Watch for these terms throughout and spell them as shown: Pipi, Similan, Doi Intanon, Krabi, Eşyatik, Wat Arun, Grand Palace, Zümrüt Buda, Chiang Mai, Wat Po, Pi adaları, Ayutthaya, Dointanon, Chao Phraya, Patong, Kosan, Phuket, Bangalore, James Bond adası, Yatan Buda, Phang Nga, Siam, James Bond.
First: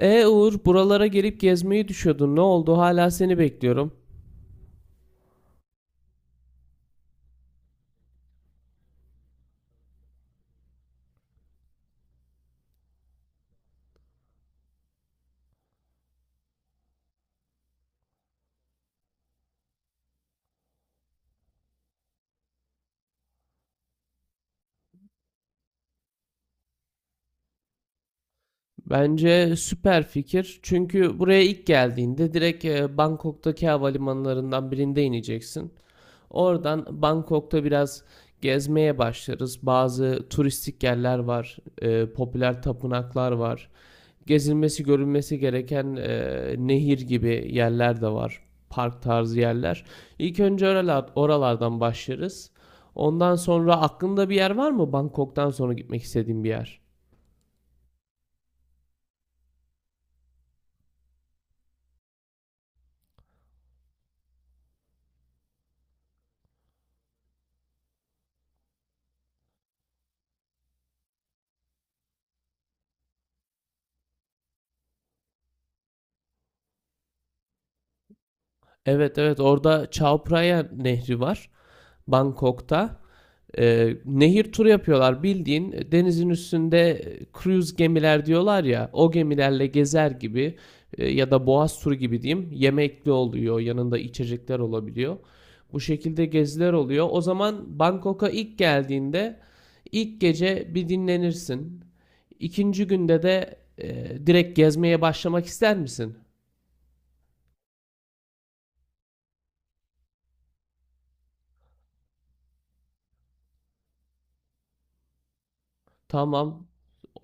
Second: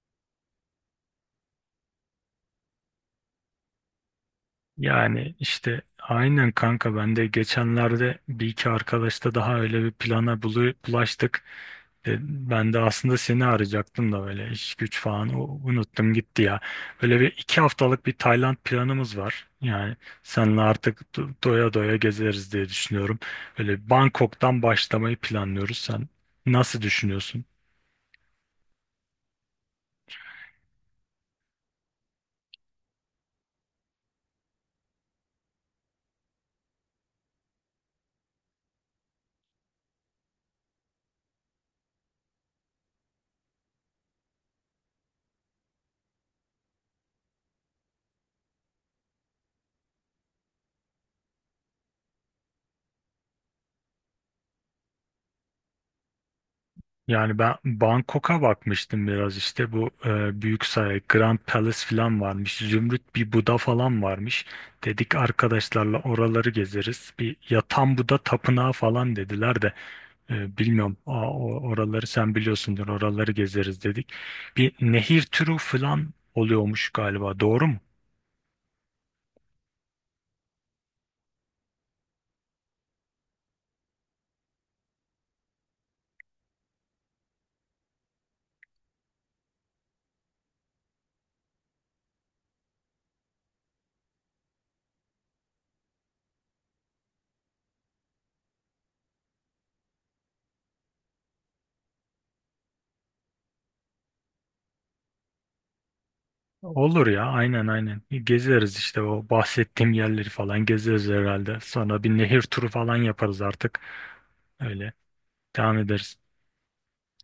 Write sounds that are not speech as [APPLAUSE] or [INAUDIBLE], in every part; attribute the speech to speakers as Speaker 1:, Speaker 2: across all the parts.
Speaker 1: E Uğur, buralara gelip gezmeyi düşüyordun. Ne oldu? Hala seni bekliyorum.
Speaker 2: Yani işte aynen kanka ben de geçenlerde bir iki arkadaşla daha öyle bir plana bulaştık. E, Ben de aslında seni arayacaktım da böyle iş güç falan unuttum gitti ya. Böyle bir iki haftalık bir Tayland planımız var. Yani seninle artık doya doya gezeriz diye düşünüyorum. Böyle Bangkok'tan başlamayı planlıyoruz. Sen nasıl düşünüyorsun?
Speaker 1: Bence süper fikir. Çünkü buraya ilk geldiğinde direkt Bangkok'taki havalimanlarından birinde ineceksin. Oradan Bangkok'ta biraz gezmeye başlarız. Bazı turistik yerler var, popüler tapınaklar var. Gezilmesi, görülmesi gereken nehir gibi yerler de var. Park tarzı yerler. İlk önce oralardan başlarız. Ondan sonra aklında bir yer var mı Bangkok'tan sonra gitmek istediğim bir yer?
Speaker 2: Yani ben Bangkok'a bakmıştım biraz işte bu büyük saray Grand Palace falan varmış. Zümrüt bir Buda falan varmış. Dedik arkadaşlarla oraları gezeriz. Bir Yatan Buda tapınağı falan dediler de. Bilmiyorum, oraları sen biliyorsundur, oraları gezeriz dedik. Bir nehir turu falan oluyormuş galiba, doğru mu?
Speaker 1: Evet evet, orada Chao Phraya Nehri var. Bangkok'ta. Nehir turu yapıyorlar bildiğin, denizin üstünde cruise gemiler diyorlar ya, o gemilerle gezer gibi, ya da boğaz turu gibi diyeyim, yemekli oluyor, yanında içecekler olabiliyor. Bu şekilde geziler oluyor. O zaman Bangkok'a ilk geldiğinde ilk gece bir dinlenirsin. İkinci günde de direkt gezmeye başlamak ister misin?
Speaker 2: Olur ya, aynen aynen gezeriz işte, o bahsettiğim yerleri falan gezeriz herhalde. Sonra bir nehir turu falan yaparız artık, öyle devam ederiz.
Speaker 1: Tamam.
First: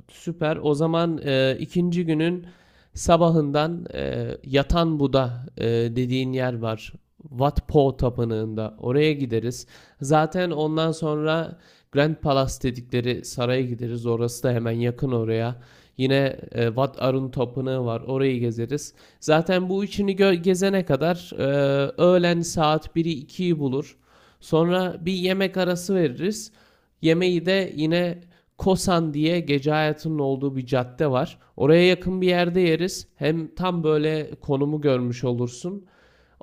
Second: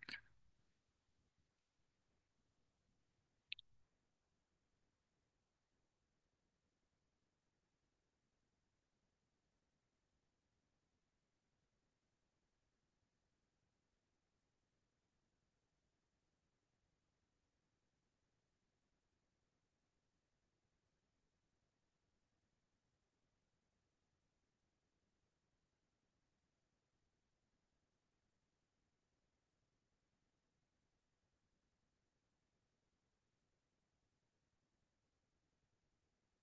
Speaker 1: Süper. O zaman ikinci günün sabahından Yatan Buda dediğin yer var. Wat Po Tapınağı'nda. Oraya gideriz. Zaten ondan sonra Grand Palace dedikleri saraya gideriz. Orası da hemen yakın oraya. Yine Wat Arun Tapınağı var. Orayı gezeriz. Zaten bu üçünü gezene kadar öğlen saat biri ikiyi bulur. Sonra bir yemek arası veririz. Yemeği de yine Kosan diye gece hayatının olduğu bir cadde var. Oraya yakın bir yerde yeriz. Hem tam böyle konumu görmüş olursun.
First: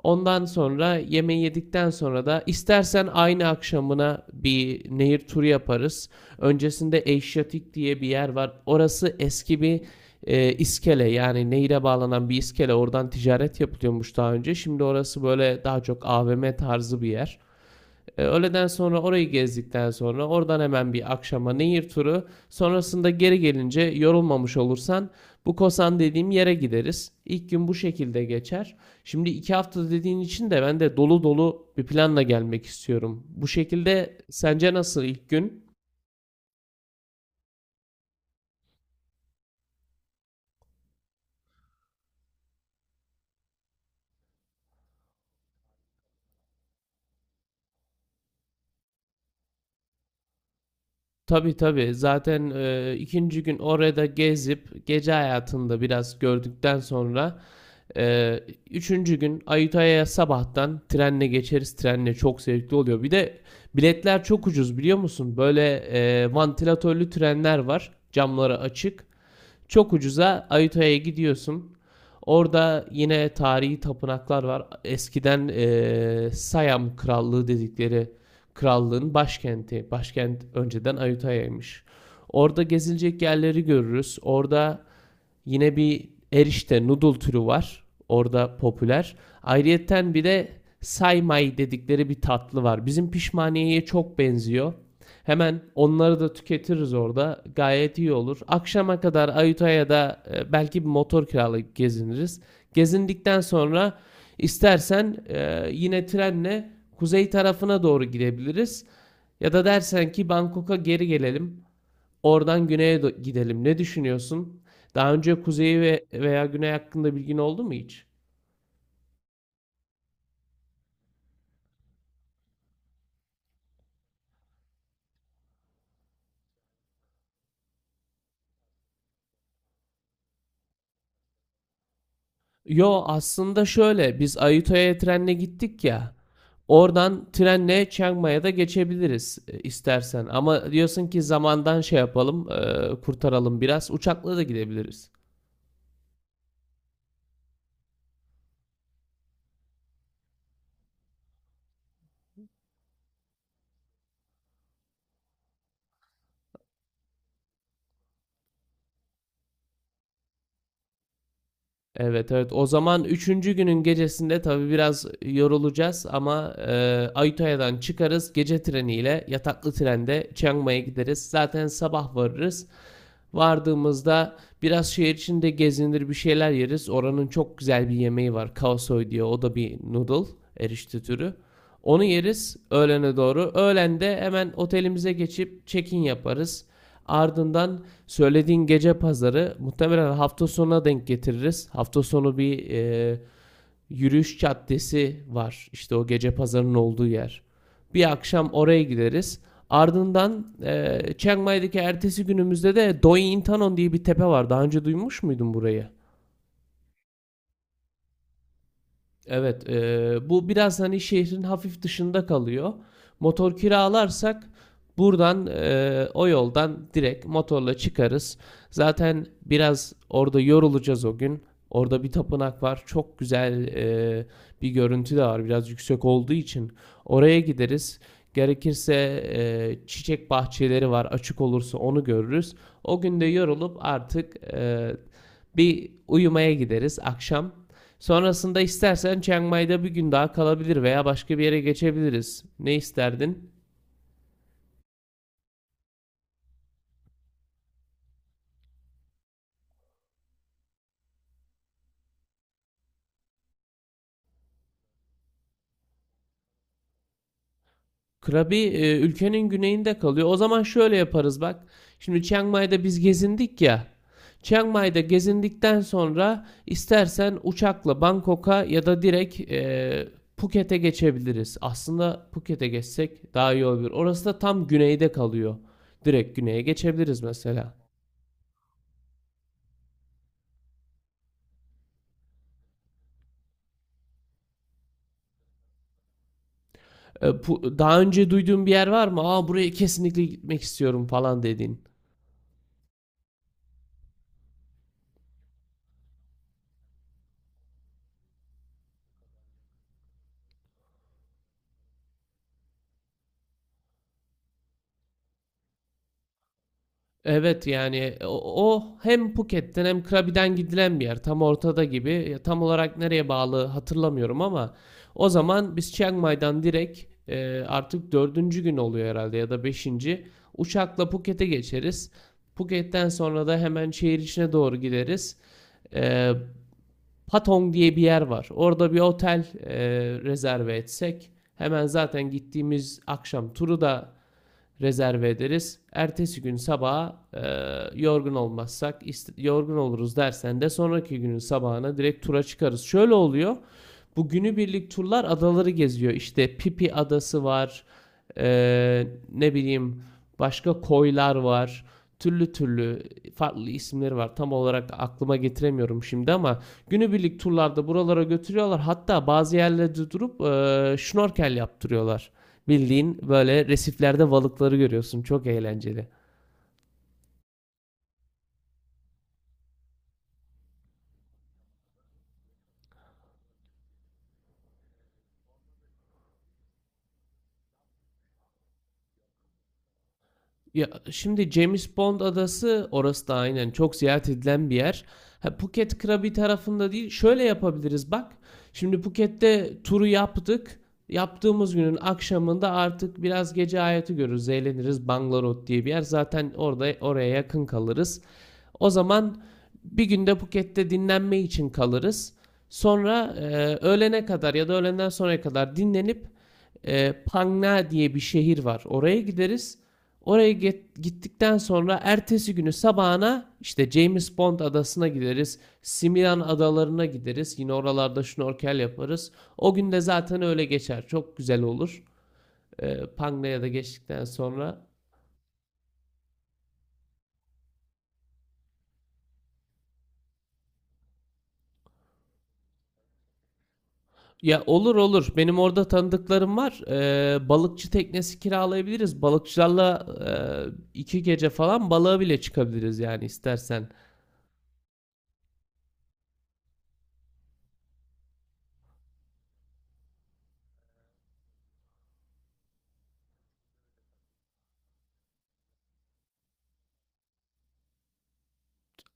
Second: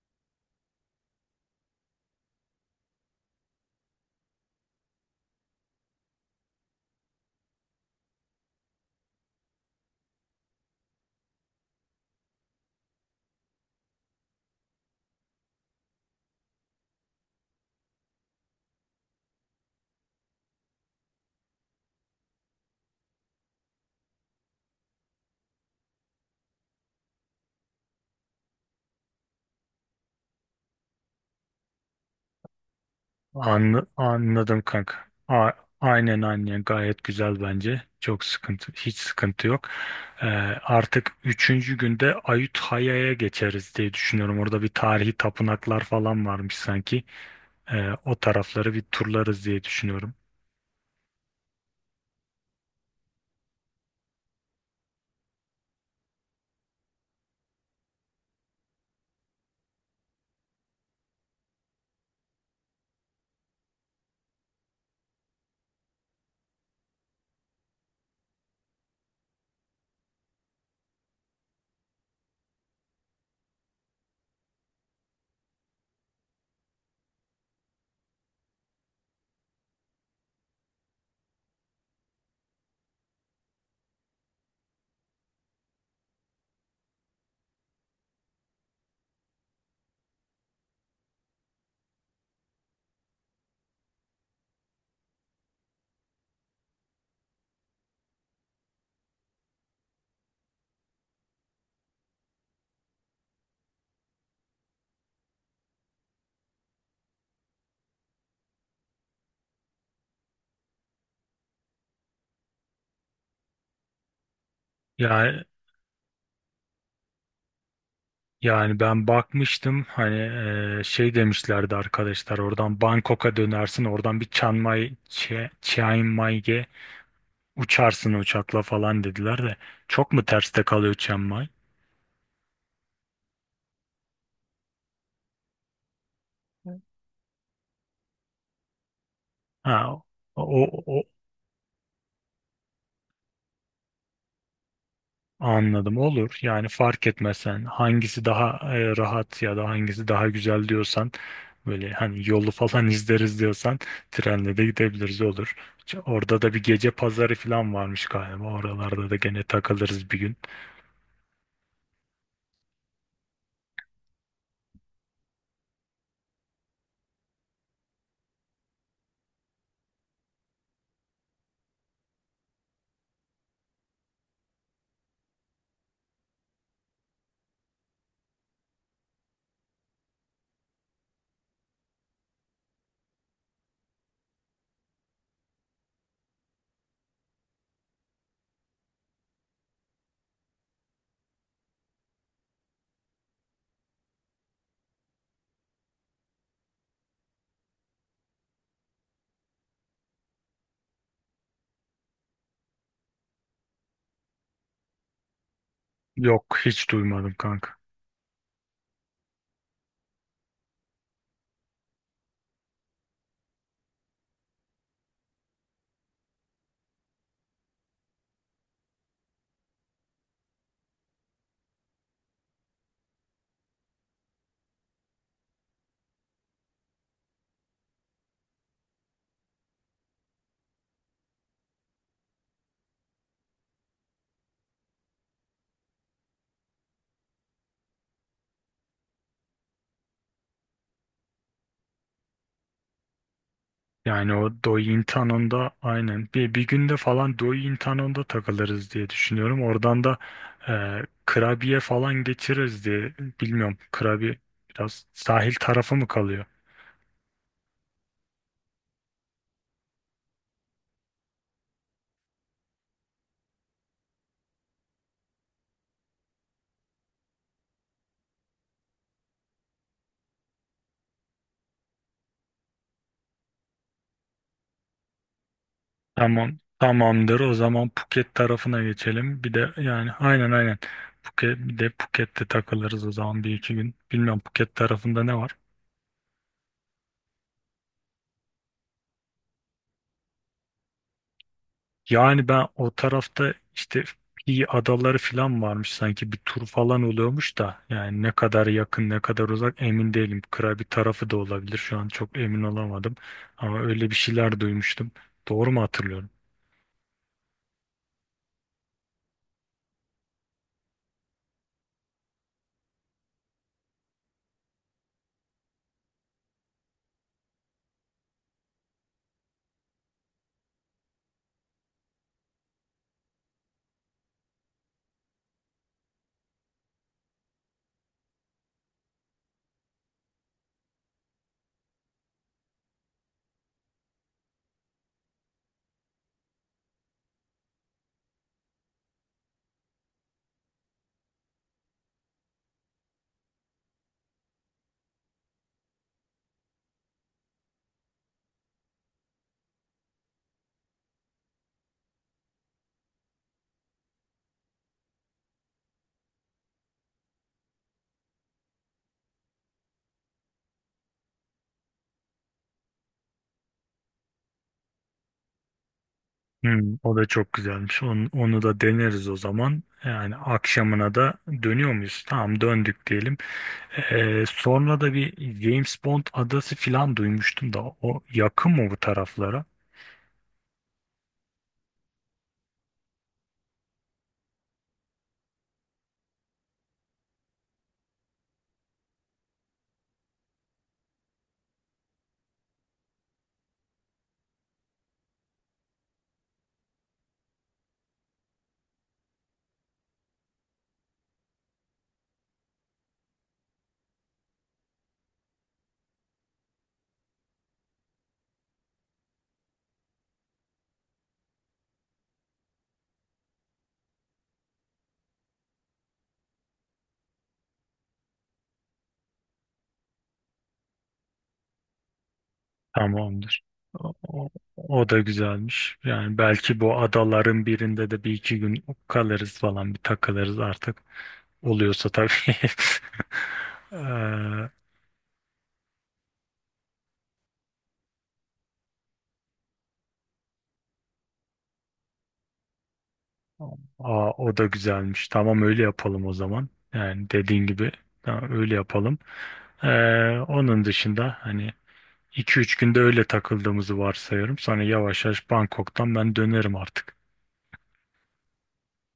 Speaker 1: Ondan sonra yemeği yedikten sonra da istersen aynı akşamına bir nehir turu yaparız. Öncesinde Eşyatik diye bir yer var. Orası eski bir, iskele, yani nehire bağlanan bir iskele. Oradan ticaret yapılıyormuş daha önce. Şimdi orası böyle daha çok AVM tarzı bir yer. Öğleden sonra orayı gezdikten sonra oradan hemen bir akşama nehir turu. Sonrasında geri gelince yorulmamış olursan bu Kosan dediğim yere gideriz. İlk gün bu şekilde geçer. Şimdi 2 hafta dediğin için de ben de dolu dolu bir planla gelmek istiyorum. Bu şekilde
Speaker 2: Anladım
Speaker 1: sence
Speaker 2: kanka.
Speaker 1: nasıl ilk
Speaker 2: A-
Speaker 1: gün?
Speaker 2: aynen aynen, gayet güzel bence. Çok sıkıntı, hiç sıkıntı yok. Ee, Artık üçüncü günde Ayutthaya'ya geçeriz diye düşünüyorum. Orada bir tarihi tapınaklar falan varmış sanki. O tarafları bir turlarız diye düşünüyorum.
Speaker 1: Tabii tabii, zaten ikinci gün orada gezip gece hayatında biraz gördükten sonra Ee, üçüncü gün Ayutthaya'ya sabahtan trenle geçeriz. Trenle çok zevkli oluyor. Bir de biletler çok ucuz, biliyor musun? Böyle vantilatörlü trenler var. Camları açık. Çok ucuza Ayutthaya'ya gidiyorsun. Orada yine tarihi tapınaklar var. Eskiden Siam Krallığı dedikleri krallığın başkenti. Başkent önceden Ayutthaya'ymış. Orada gezilecek yerleri görürüz. Orada yine bir erişte noodle türü var. Orada popüler. Ayrıyeten bir de saymay dedikleri bir tatlı var. Bizim pişmaniyeye çok benziyor. Hemen onları da tüketiriz orada. Gayet iyi olur. Akşama kadar Ayutthaya da belki bir motor kiralayıp geziniriz. Gezindikten sonra istersen yine trenle kuzey tarafına doğru gidebiliriz. Ya da dersen ki Bangkok'a geri gelelim. Oradan güneye gidelim. Ne düşünüyorsun? Daha
Speaker 2: Ya,
Speaker 1: önce kuzeyi ve veya güney hakkında bilgin oldu mu hiç?
Speaker 2: yani ben bakmıştım hani, şey demişlerdi arkadaşlar, oradan Bangkok'a dönersin, oradan bir Chiang Mai, Chiang Mai'ye uçarsın uçakla falan dediler de, çok mu terste kalıyor Chiang Mai?
Speaker 1: Yo, aslında şöyle, biz Ayutthaya trenle gittik ya. Oradan trenle Chiang Mai'ye da geçebiliriz
Speaker 2: Ha,
Speaker 1: istersen.
Speaker 2: o,
Speaker 1: Ama
Speaker 2: o
Speaker 1: diyorsun ki zamandan şey yapalım, kurtaralım biraz. Uçakla da gidebiliriz.
Speaker 2: anladım, olur yani. Fark etmesen, hangisi daha rahat ya da hangisi daha güzel diyorsan, böyle hani yolu falan [LAUGHS] izleriz diyorsan, trenle de gidebiliriz, olur. Orada da bir gece pazarı falan varmış galiba, oralarda da gene takılırız bir gün.
Speaker 1: Evet evet, o zaman üçüncü günün gecesinde tabii biraz yorulacağız ama Ayutthaya'dan çıkarız, gece treniyle yataklı trende Chiang Mai'ye gideriz. Zaten sabah varırız. Vardığımızda biraz şehir içinde gezinir, bir şeyler yeriz. Oranın çok güzel bir yemeği var. Kaosoy diye, o da bir noodle erişte türü. Onu yeriz öğlene doğru. Öğlende hemen otelimize geçip check-in yaparız. Ardından söylediğin gece pazarı muhtemelen hafta sonuna denk getiririz. Hafta sonu bir, yürüyüş caddesi var. İşte o gece pazarının olduğu yer. Bir akşam oraya gideriz. Ardından Chiang Mai'deki ertesi günümüzde de Doi Intanon diye bir tepe var. Daha önce duymuş muydun burayı?
Speaker 2: Yok, hiç duymadım kanka.
Speaker 1: Evet, bu biraz hani şehrin hafif dışında kalıyor. Motor kiralarsak buradan o yoldan direkt motorla çıkarız. Zaten biraz orada yorulacağız o gün. Orada bir tapınak var. Çok güzel bir görüntü de var. Biraz yüksek olduğu için oraya gideriz. Gerekirse çiçek bahçeleri var. Açık olursa onu görürüz. O gün de yorulup artık bir uyumaya gideriz akşam. Sonrasında istersen Chiang Mai'de bir gün daha kalabilir veya başka bir yere geçebiliriz. Ne isterdin?
Speaker 2: Yani o Dointanon'da da aynen bir günde falan Dointanon'da takılırız diye düşünüyorum. Oradan da Krabiye falan geçiririz diye, bilmiyorum. Krabi biraz sahil tarafı mı kalıyor?
Speaker 1: Krabi ülkenin güneyinde kalıyor. O zaman şöyle yaparız bak. Şimdi Chiang Mai'de biz gezindik ya. Chiang Mai'de gezindikten sonra istersen uçakla Bangkok'a ya da direkt Phuket'e geçebiliriz. Aslında Phuket'e geçsek daha iyi olur. Orası da tam güneyde kalıyor. Direkt
Speaker 2: Tamam.
Speaker 1: güneye geçebiliriz
Speaker 2: Tamamdır. O
Speaker 1: mesela.
Speaker 2: zaman Phuket tarafına geçelim. Bir de yani aynen aynen. Phuket, bir de Phuket'te takılırız o zaman bir iki gün. Bilmiyorum, Phuket tarafında ne var?
Speaker 1: E, Daha önce duyduğun bir yer var mı? Aa, buraya kesinlikle gitmek istiyorum falan dediğin.
Speaker 2: Yani ben o tarafta işte Pi adaları falan varmış sanki, bir tur falan oluyormuş da, yani ne kadar yakın ne kadar uzak emin değilim. Krabi tarafı da olabilir, şu an çok emin olamadım, ama öyle bir şeyler duymuştum. Doğru mu hatırlıyorum?
Speaker 1: Evet yani, o hem Phuket'ten hem Krabi'den gidilen bir yer. Tam ortada gibi. Ya, tam olarak nereye bağlı hatırlamıyorum ama o zaman biz Chiang Mai'dan direkt, artık dördüncü gün oluyor herhalde ya da beşinci. Uçakla Phuket'e geçeriz. Phuket'ten sonra da hemen şehir içine doğru gideriz. E, Patong diye bir yer var. Orada bir otel rezerve etsek, hemen zaten gittiğimiz akşam turu da rezerve ederiz. Ertesi gün sabaha yorgun olmazsak, yorgun oluruz dersen de sonraki günün sabahına direkt tura çıkarız. Şöyle oluyor. Bu günübirlik turlar adaları geziyor. İşte Pipi adası var. e, Ne bileyim, başka koylar var. Türlü türlü farklı isimleri var. Tam olarak aklıma getiremiyorum şimdi ama günübirlik turlarda buralara götürüyorlar. Hatta bazı yerlerde durup şnorkel yaptırıyorlar. Bildiğin böyle resiflerde balıkları görüyorsun. Çok eğlenceli.
Speaker 2: Hmm, o da çok güzelmiş. Onu da deneriz o zaman. Yani akşamına da dönüyor muyuz? Tamam, döndük diyelim. Sonra da bir James Bond adası falan duymuştum da, o yakın mı bu taraflara?
Speaker 1: Ya, şimdi James Bond adası, orası da aynen çok ziyaret edilen bir yer. Ha, Phuket Krabi tarafında değil. Şöyle yapabiliriz bak. Şimdi Phuket'te turu yaptık. Yaptığımız günün akşamında artık biraz gece hayatı görürüz. Eğleniriz. Bangalore diye bir yer. Zaten orada, oraya yakın kalırız. O zaman bir günde Phuket'te dinlenme için kalırız. Sonra öğlene kadar ya da öğlenden sonraya kadar dinlenip Phang Nga diye bir şehir var. Oraya gideriz. Oraya gittikten sonra ertesi günü sabahına işte James Bond adasına gideriz. Similan adalarına gideriz. Yine oralarda şnorkel yaparız. O gün de zaten öyle geçer. Çok güzel olur.
Speaker 2: Tamamdır.
Speaker 1: Panga'ya da
Speaker 2: O,
Speaker 1: geçtikten
Speaker 2: o-
Speaker 1: sonra.
Speaker 2: O da güzelmiş. Yani belki bu adaların birinde de bir iki gün kalırız falan, bir takılırız artık. Oluyorsa tabii. [LAUGHS]
Speaker 1: Ya
Speaker 2: Eee,
Speaker 1: olur olur. Benim orada tanıdıklarım var. Balıkçı teknesi kiralayabiliriz. Balıkçılarla 2 gece falan balığa bile çıkabiliriz yani, istersen.
Speaker 2: Aa, o da güzelmiş. Tamam, öyle yapalım o zaman. Yani dediğin gibi tamam, öyle yapalım. Onun dışında hani, iki üç günde öyle takıldığımızı varsayıyorum. Sonra yavaş yavaş Bangkok'tan ben dönerim artık.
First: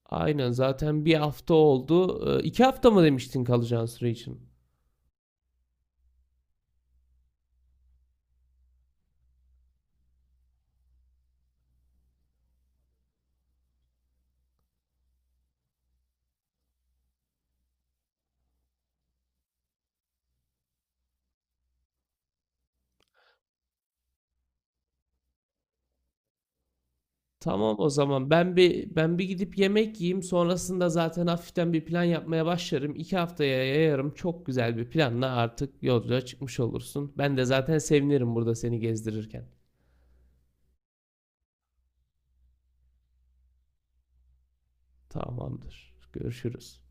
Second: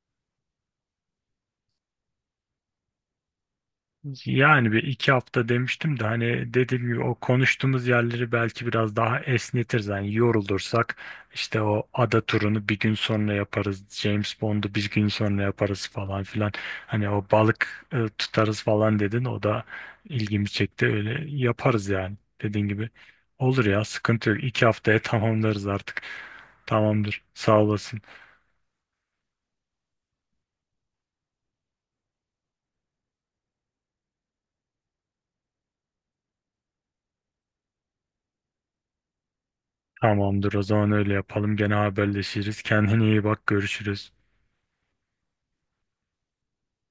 Speaker 1: Aynen, zaten bir hafta oldu. 2 hafta mı demiştin kalacağın süre için?
Speaker 2: Yani bir iki hafta demiştim de, hani dediğim gibi, o konuştuğumuz yerleri belki biraz daha esnetiriz. Yani yorulursak işte o ada turunu bir gün sonra yaparız. James Bond'u bir gün sonra yaparız falan filan. Hani o balık tutarız falan dedin. O da ilgimi çekti. Öyle yaparız yani, dediğin gibi. Olur ya, sıkıntı yok. İki haftaya [LAUGHS] tamamlarız artık. Tamamdır, sağ
Speaker 1: Tamam, o
Speaker 2: olasın.
Speaker 1: zaman ben bir gidip yemek yiyeyim, sonrasında zaten hafiften bir plan yapmaya başlarım. 2 haftaya yayarım, çok güzel bir planla artık yolculuğa çıkmış olursun. Ben de zaten sevinirim burada seni gezdirirken.
Speaker 2: Tamamdır. O zaman öyle yapalım. Gene haberleşiriz. Kendine iyi bak. Görüşürüz.
Speaker 1: Tamamdır. Görüşürüz.